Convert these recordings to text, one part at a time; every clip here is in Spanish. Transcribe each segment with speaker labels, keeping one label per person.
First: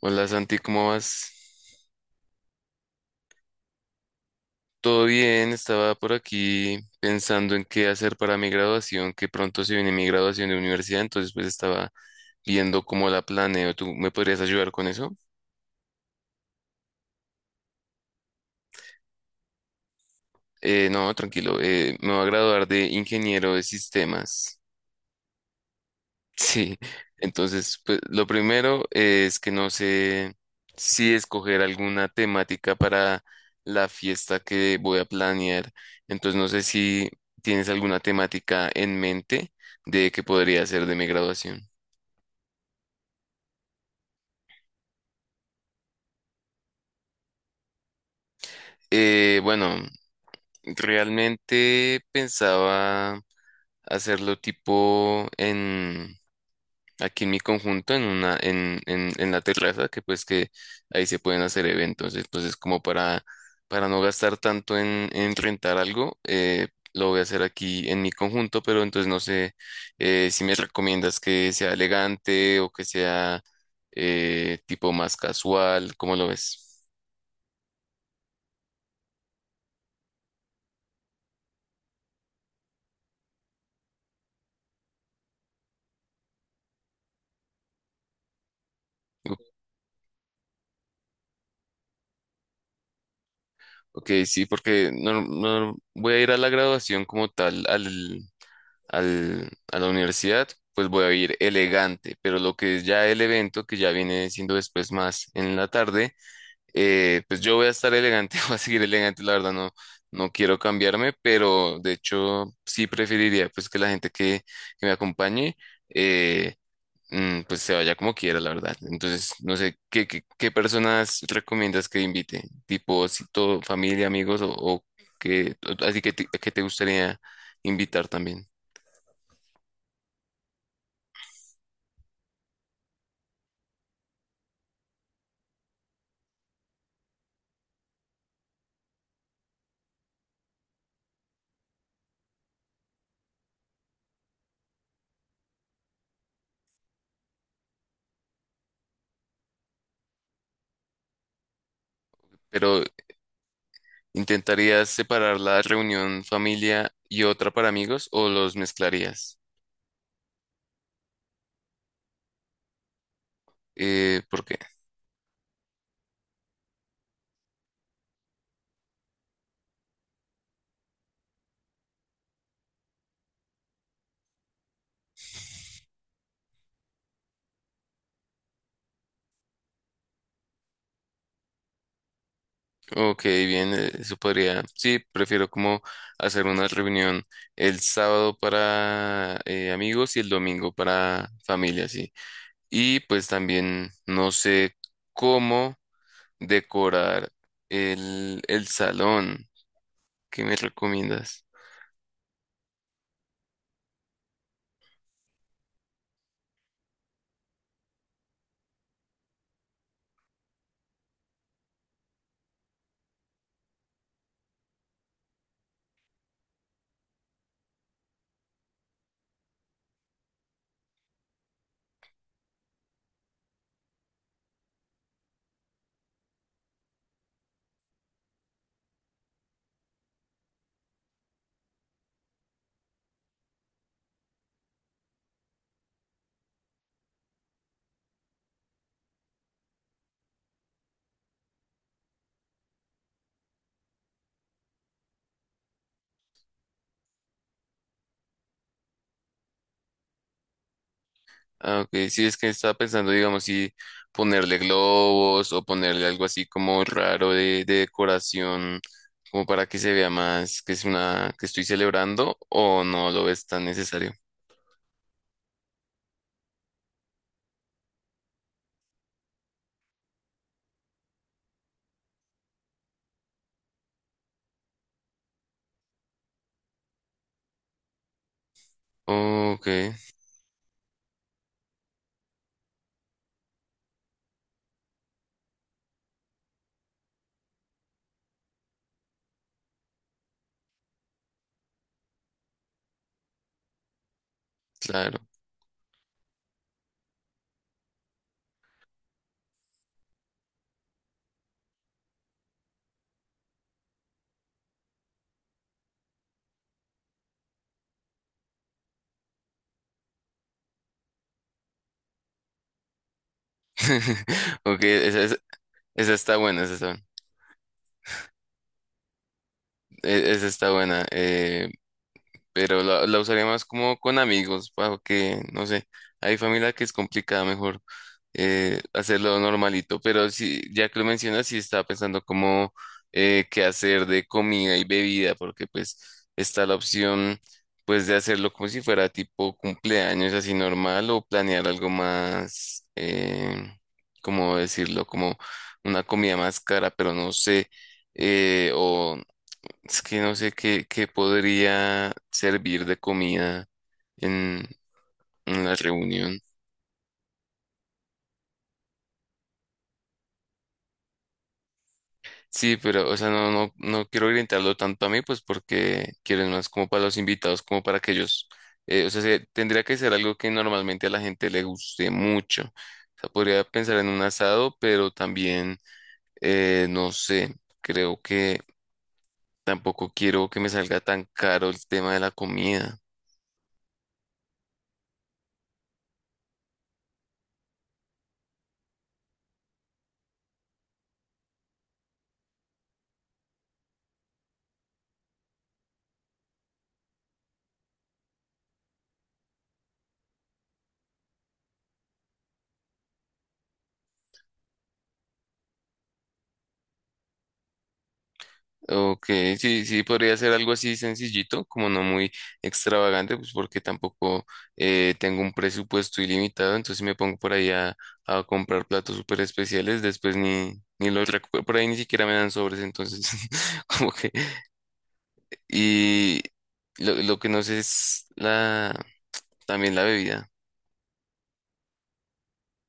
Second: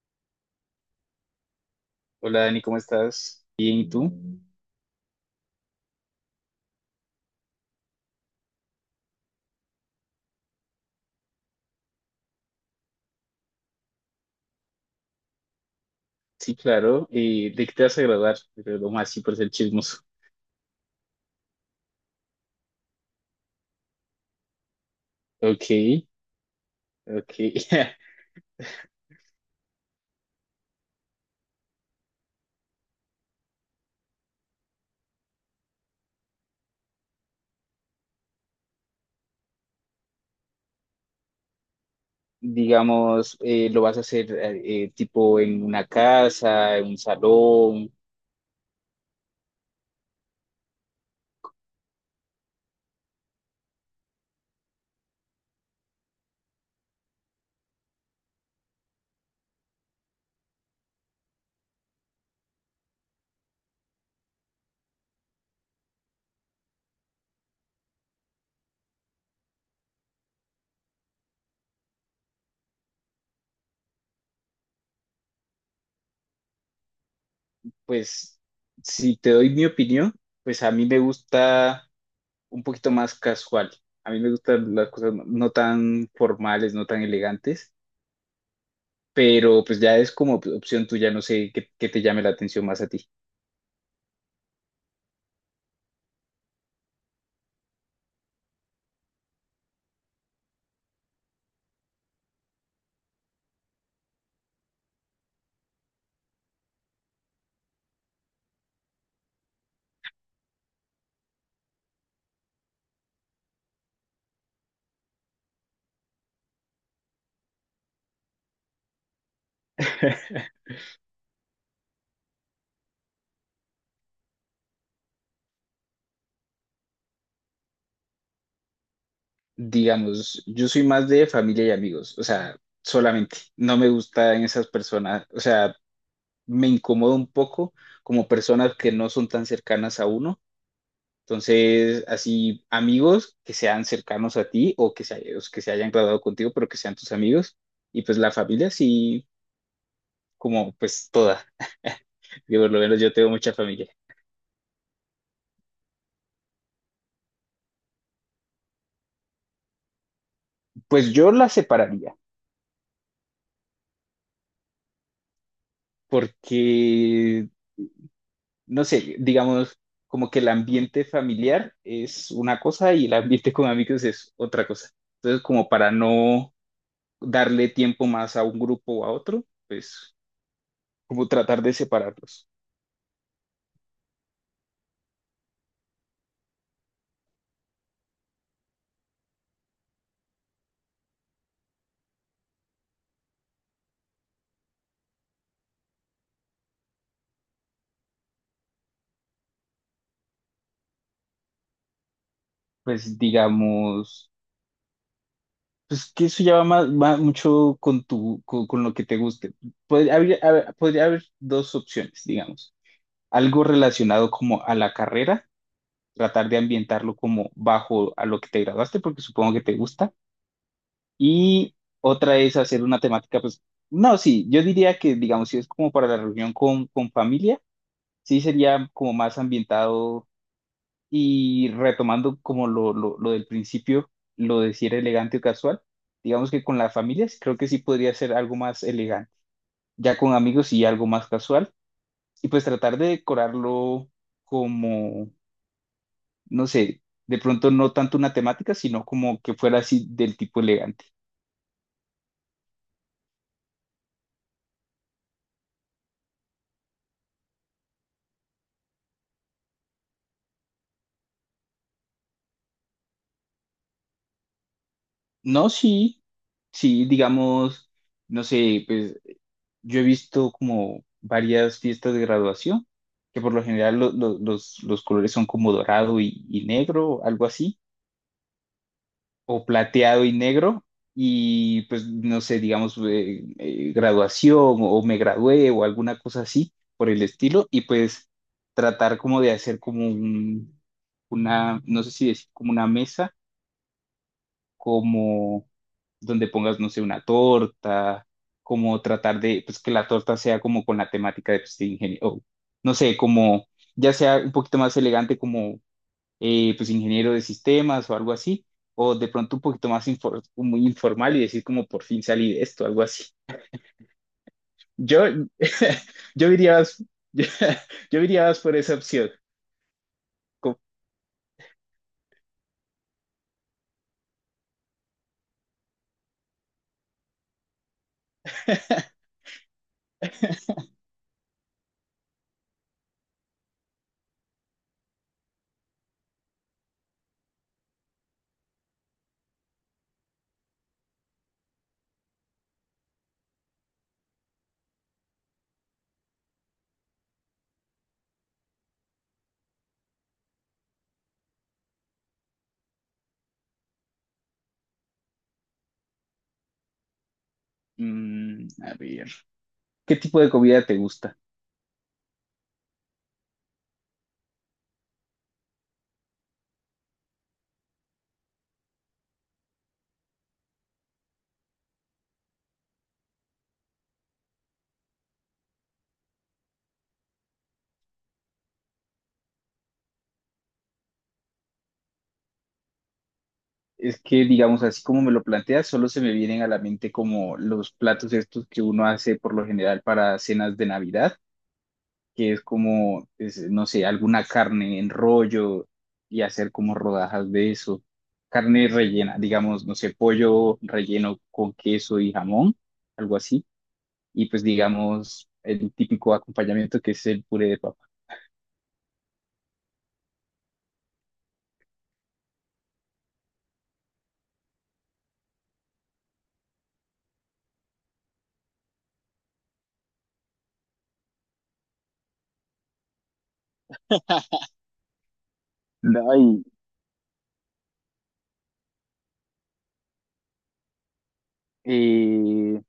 Speaker 1: Hola Santi, ¿cómo vas?
Speaker 2: Hola Dani, ¿cómo estás? Bien, ¿y tú?
Speaker 1: Todo bien, estaba por aquí pensando en qué hacer para mi graduación, que pronto se viene mi graduación de universidad, entonces pues estaba viendo cómo la planeo. ¿Tú me podrías ayudar con eso?
Speaker 2: Sí, claro. ¿De qué te vas a graduar? Pero lo más sí por ser chismoso.
Speaker 1: No, tranquilo, me voy a graduar de ingeniero de sistemas.
Speaker 2: Ok,
Speaker 1: Sí,
Speaker 2: ok.
Speaker 1: entonces, pues, lo primero es que no sé si escoger alguna temática para la fiesta que voy a planear. Entonces, no sé si tienes alguna temática en mente de que podría ser de mi graduación.
Speaker 2: Digamos, lo vas a hacer tipo en una casa, en un salón.
Speaker 1: Bueno, realmente pensaba hacerlo tipo en aquí en mi conjunto, en una, en la terraza, que pues que ahí se pueden hacer eventos. Entonces, para no gastar tanto en rentar algo, lo voy a hacer aquí en mi conjunto, pero entonces no sé si me recomiendas que sea elegante o que sea tipo más casual, ¿cómo lo ves?
Speaker 2: Pues, si te doy mi opinión, pues a mí me gusta un poquito más casual. A mí me gustan las cosas no tan formales, no tan elegantes, pero pues ya es como opción tuya, no sé qué, qué te llame la atención más a ti.
Speaker 1: Ok, sí, porque no, no voy a ir a la graduación como tal, a la universidad, pues voy a ir elegante, pero lo que es ya el evento, que ya viene siendo después más en la tarde, pues yo voy a estar elegante, voy a seguir elegante, la verdad no, no quiero cambiarme, pero de hecho sí preferiría pues que la gente que me acompañe eh, pues se vaya como quiera, la verdad. Entonces, no sé, qué personas recomiendas que invite? Tipo, si todo, familia, amigos, o que, así que te gustaría invitar también.
Speaker 2: Digamos, yo soy más de familia y amigos, o sea, solamente, no me gustan esas personas, o sea, me incomoda un poco como personas que no son tan cercanas a uno, entonces, así, amigos que sean cercanos a ti o que se hayan graduado contigo, pero que sean tus amigos, y pues la familia sí, como pues toda, que por lo
Speaker 1: Pero,
Speaker 2: menos yo tengo mucha familia,
Speaker 1: ¿intentarías separar la reunión familia y otra para amigos o los mezclarías?
Speaker 2: pues yo la separaría,
Speaker 1: ¿Por qué?
Speaker 2: porque... no sé, digamos, como que el ambiente familiar es una cosa y el ambiente con amigos es otra cosa. Entonces, como para no darle tiempo más a un grupo o a otro, pues como tratar de separarlos.
Speaker 1: Ok, bien, eso podría. Sí, prefiero como hacer una reunión el sábado para amigos y el domingo para familia, sí. Y pues también no sé cómo decorar el salón. ¿Qué me recomiendas?
Speaker 2: Pues digamos, pues que eso ya va, más, va mucho con tu, con lo que te guste. Podría podría haber dos opciones, digamos. Algo relacionado como a la carrera, tratar de ambientarlo como bajo a lo que te graduaste, porque supongo que te gusta. Y otra es hacer una temática, pues, no, sí, yo diría que, digamos, si es como para la reunión con familia, sí sería como más ambientado y retomando como lo del principio, lo de si era elegante o casual, digamos que con las familias creo que sí podría ser algo más elegante, ya con amigos sí algo más casual, y pues tratar de decorarlo como, no sé, de pronto no tanto una temática, sino como que fuera así del tipo elegante.
Speaker 1: Ah, ok. Sí, es que estaba pensando, digamos, si ponerle globos o ponerle algo así como raro de decoración, como para que se vea más que es una que estoy celebrando o no lo ves tan necesario.
Speaker 2: No, sí, sí, digamos, no sé, pues yo he visto como varias fiestas de graduación, que por lo general los colores son como dorado y negro, algo así, o
Speaker 1: Ok,
Speaker 2: plateado y negro, y pues no sé, digamos, graduación o me gradué o alguna cosa así por el estilo, y pues tratar como de hacer como un, una, no sé si decir como una mesa
Speaker 1: claro.
Speaker 2: como donde pongas, no sé, una torta, como tratar de, pues que la torta sea como con la temática de, pues, de ingeniero, o, no sé, como ya sea un poquito más elegante como, pues, ingeniero de sistemas o algo así, o de pronto un poquito más muy informal y decir como por fin salí de esto, algo así.
Speaker 1: Ok,
Speaker 2: Yo,
Speaker 1: esa está
Speaker 2: yo
Speaker 1: buena, esa
Speaker 2: diría,
Speaker 1: está,
Speaker 2: más- yo, diría más por esa opción.
Speaker 1: esa está
Speaker 2: Como-
Speaker 1: buena. Pero la usaría más como con amigos, para que, no sé, hay familia que es complicada, mejor hacerlo normalito, pero sí, ya que lo mencionas, sí estaba pensando como qué hacer de comida y bebida, porque pues está la opción pues de hacerlo como si fuera tipo cumpleaños así normal o planear algo más, ¿cómo decirlo? Como una comida más cara, pero no sé, o es que no sé qué podría servir de comida en, en la reunión.
Speaker 2: Mm, a ver, ¿qué tipo de comida te gusta?
Speaker 1: Sí, pero, o sea, no quiero orientarlo tanto a mí, pues porque quiero más como para los invitados, como para que ellos, o sea, se- tendría que ser algo que normalmente a la gente le guste mucho. O sea, podría pensar en un asado, pero también, no sé, creo que tampoco quiero que me salga tan caro el tema de la comida.
Speaker 2: Es que, digamos, así como me lo planteas, solo se me vienen a la mente como los platos estos que uno hace por lo general para cenas de Navidad, que es como, es, no sé, alguna carne en rollo y hacer como rodajas de eso. Carne rellena, digamos, no sé, pollo relleno con queso y jamón, algo así. Y pues, digamos, el típico acompañamiento que es el puré de papa.
Speaker 1: Ok, sí, sí, podría ser algo así sencillito, como no muy extravagante, pues porque tampoco tengo un presupuesto ilimitado, entonces si me pongo por ahí a comprar platos súper especiales, después ni, ni los recupero, por ahí ni siquiera me dan sobres, entonces como que... Y
Speaker 2: Ay,
Speaker 1: lo que no sé es también la bebida.
Speaker 2: eh,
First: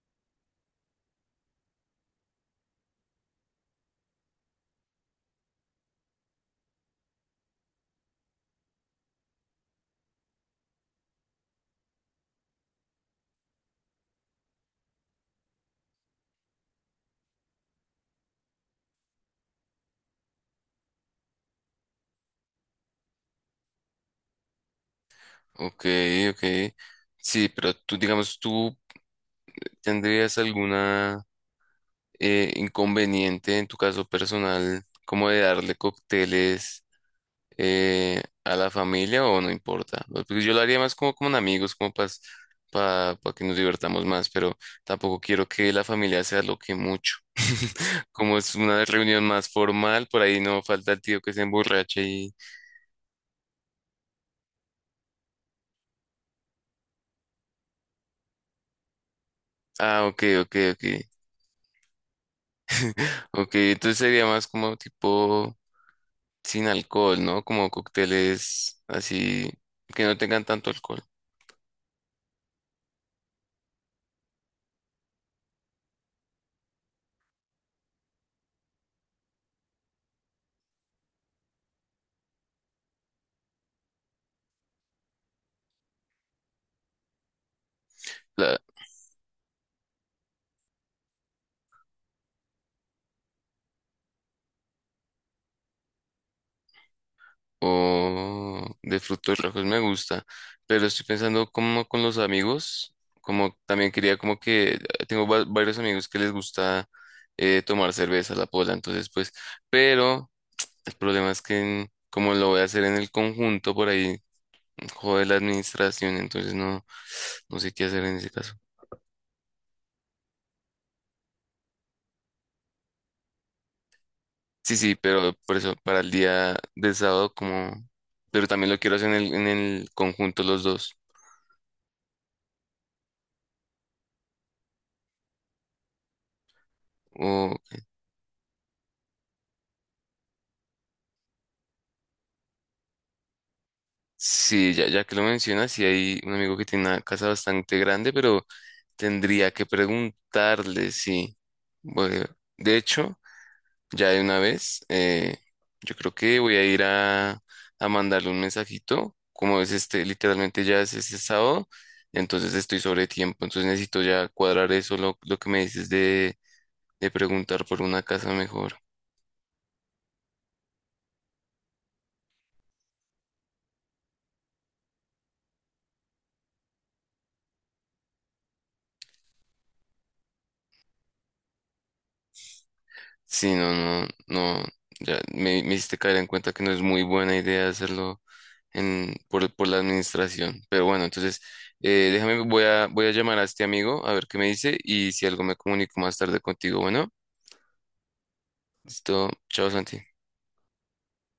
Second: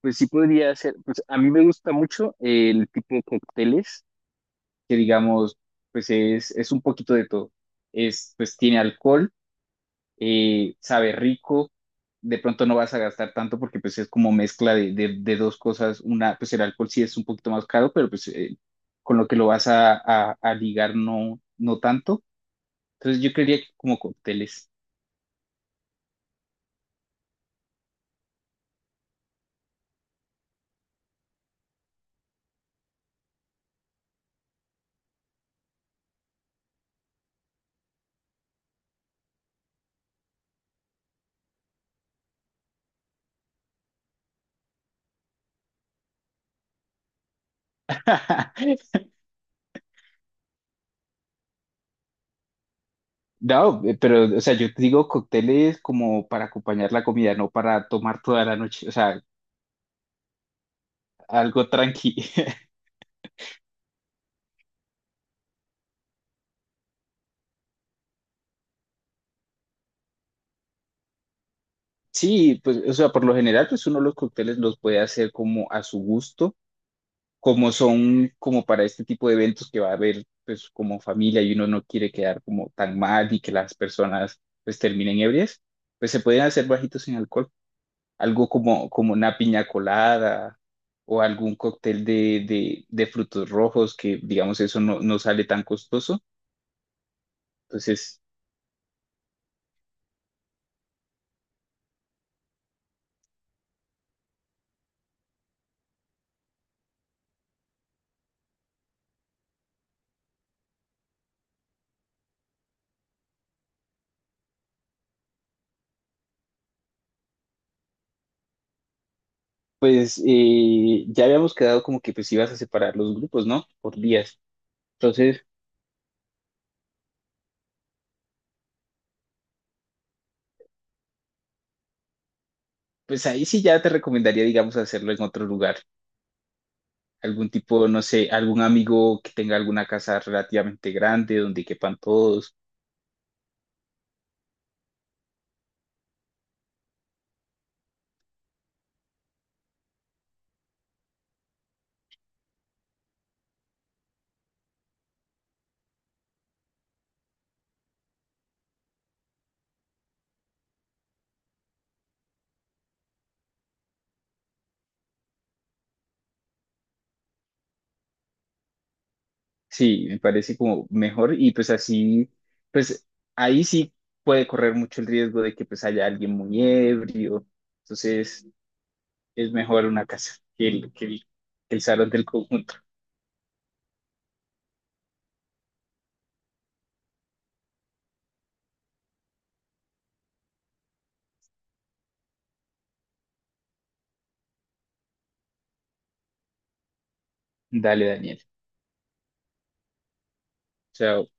Speaker 2: pues sí podría ser, pues a mí me gusta mucho el tipo de cócteles que digamos, pues es un poquito de todo. Es, pues tiene alcohol, sabe rico, de pronto no vas a gastar tanto porque pues es como mezcla de, de dos cosas. Una, pues el alcohol sí es un poquito más caro, pero pues con lo que lo vas a, a ligar no, no tanto. Entonces yo creería que como cócteles.
Speaker 1: Ok, ok, sí, pero tú digamos, tú tendrías alguna... inconveniente en tu caso personal, como de darle cócteles a la familia o ¿no importa? ¿No? Pues, porque yo lo haría más como con amigos, como para que nos divertamos más, pero tampoco quiero que la familia se aloque mucho. Como es una reunión más formal, por ahí no falta el tío que se emborrache y...
Speaker 2: No, pero, o sea, yo te digo cócteles como para acompañar la comida, no para tomar toda la noche, o sea,
Speaker 1: Ah, ok, ok, ok.
Speaker 2: algo tranqui.
Speaker 1: Ok, entonces sería más como tipo sin alcohol, ¿no? Como cócteles así que no tengan tanto alcohol.
Speaker 2: Sí, pues, o sea, por lo general, pues uno los cócteles los puede hacer como a su gusto, como son como para este tipo de eventos que va a haber, pues, como familia y uno no quiere quedar como tan mal y que las personas, pues, terminen ebrias, pues se pueden hacer bajitos en alcohol, algo
Speaker 1: La-
Speaker 2: como, como una piña colada o algún cóctel de frutos rojos que, digamos, eso no, no sale tan costoso. Entonces,
Speaker 1: o de frutos rojos me gusta, pero estoy pensando como con los amigos, como también quería como que tengo va- varios amigos que les gusta tomar cerveza, la pola, entonces pues, pero el problema es que en- como lo voy a hacer en el conjunto por ahí, jode la administración, entonces no, no sé qué hacer en ese caso.
Speaker 2: pues, ya habíamos quedado como que, pues, ibas a separar los grupos, ¿no? Por días.
Speaker 1: Sí, sí, pero
Speaker 2: Entonces,
Speaker 1: por eso para el día del sábado como, pero también lo quiero hacer en el conjunto los dos.
Speaker 2: pues ahí sí ya te recomendaría, digamos, hacerlo en otro lugar. Algún
Speaker 1: O
Speaker 2: tipo, no sé, algún amigo que tenga alguna casa relativamente grande donde quepan todos.
Speaker 1: sí, ya, ya que lo mencionas, sí hay un amigo que tiene una casa bastante grande, pero tendría que preguntarle si... Bueno, de hecho, ya de una vez, yo creo que voy a ir a mandarle un mensajito, como es este, literalmente ya es este sábado, entonces estoy sobre tiempo, entonces necesito ya cuadrar eso, lo que me dices de preguntar por una casa mejor.
Speaker 2: Sí, me parece como mejor y pues así, pues ahí sí puede correr mucho el riesgo de que pues haya alguien muy ebrio. Entonces es mejor una casa que el salón del conjunto.
Speaker 1: Sí, no, ya me hiciste caer en cuenta que no es muy buena idea hacerlo en, por la administración. Pero bueno, entonces, déjame, voy a llamar a este amigo a ver qué me dice y si algo me comunico más tarde contigo. Bueno,
Speaker 2: Dale, Daniel.
Speaker 1: listo. Chao, Santi.
Speaker 2: Chao.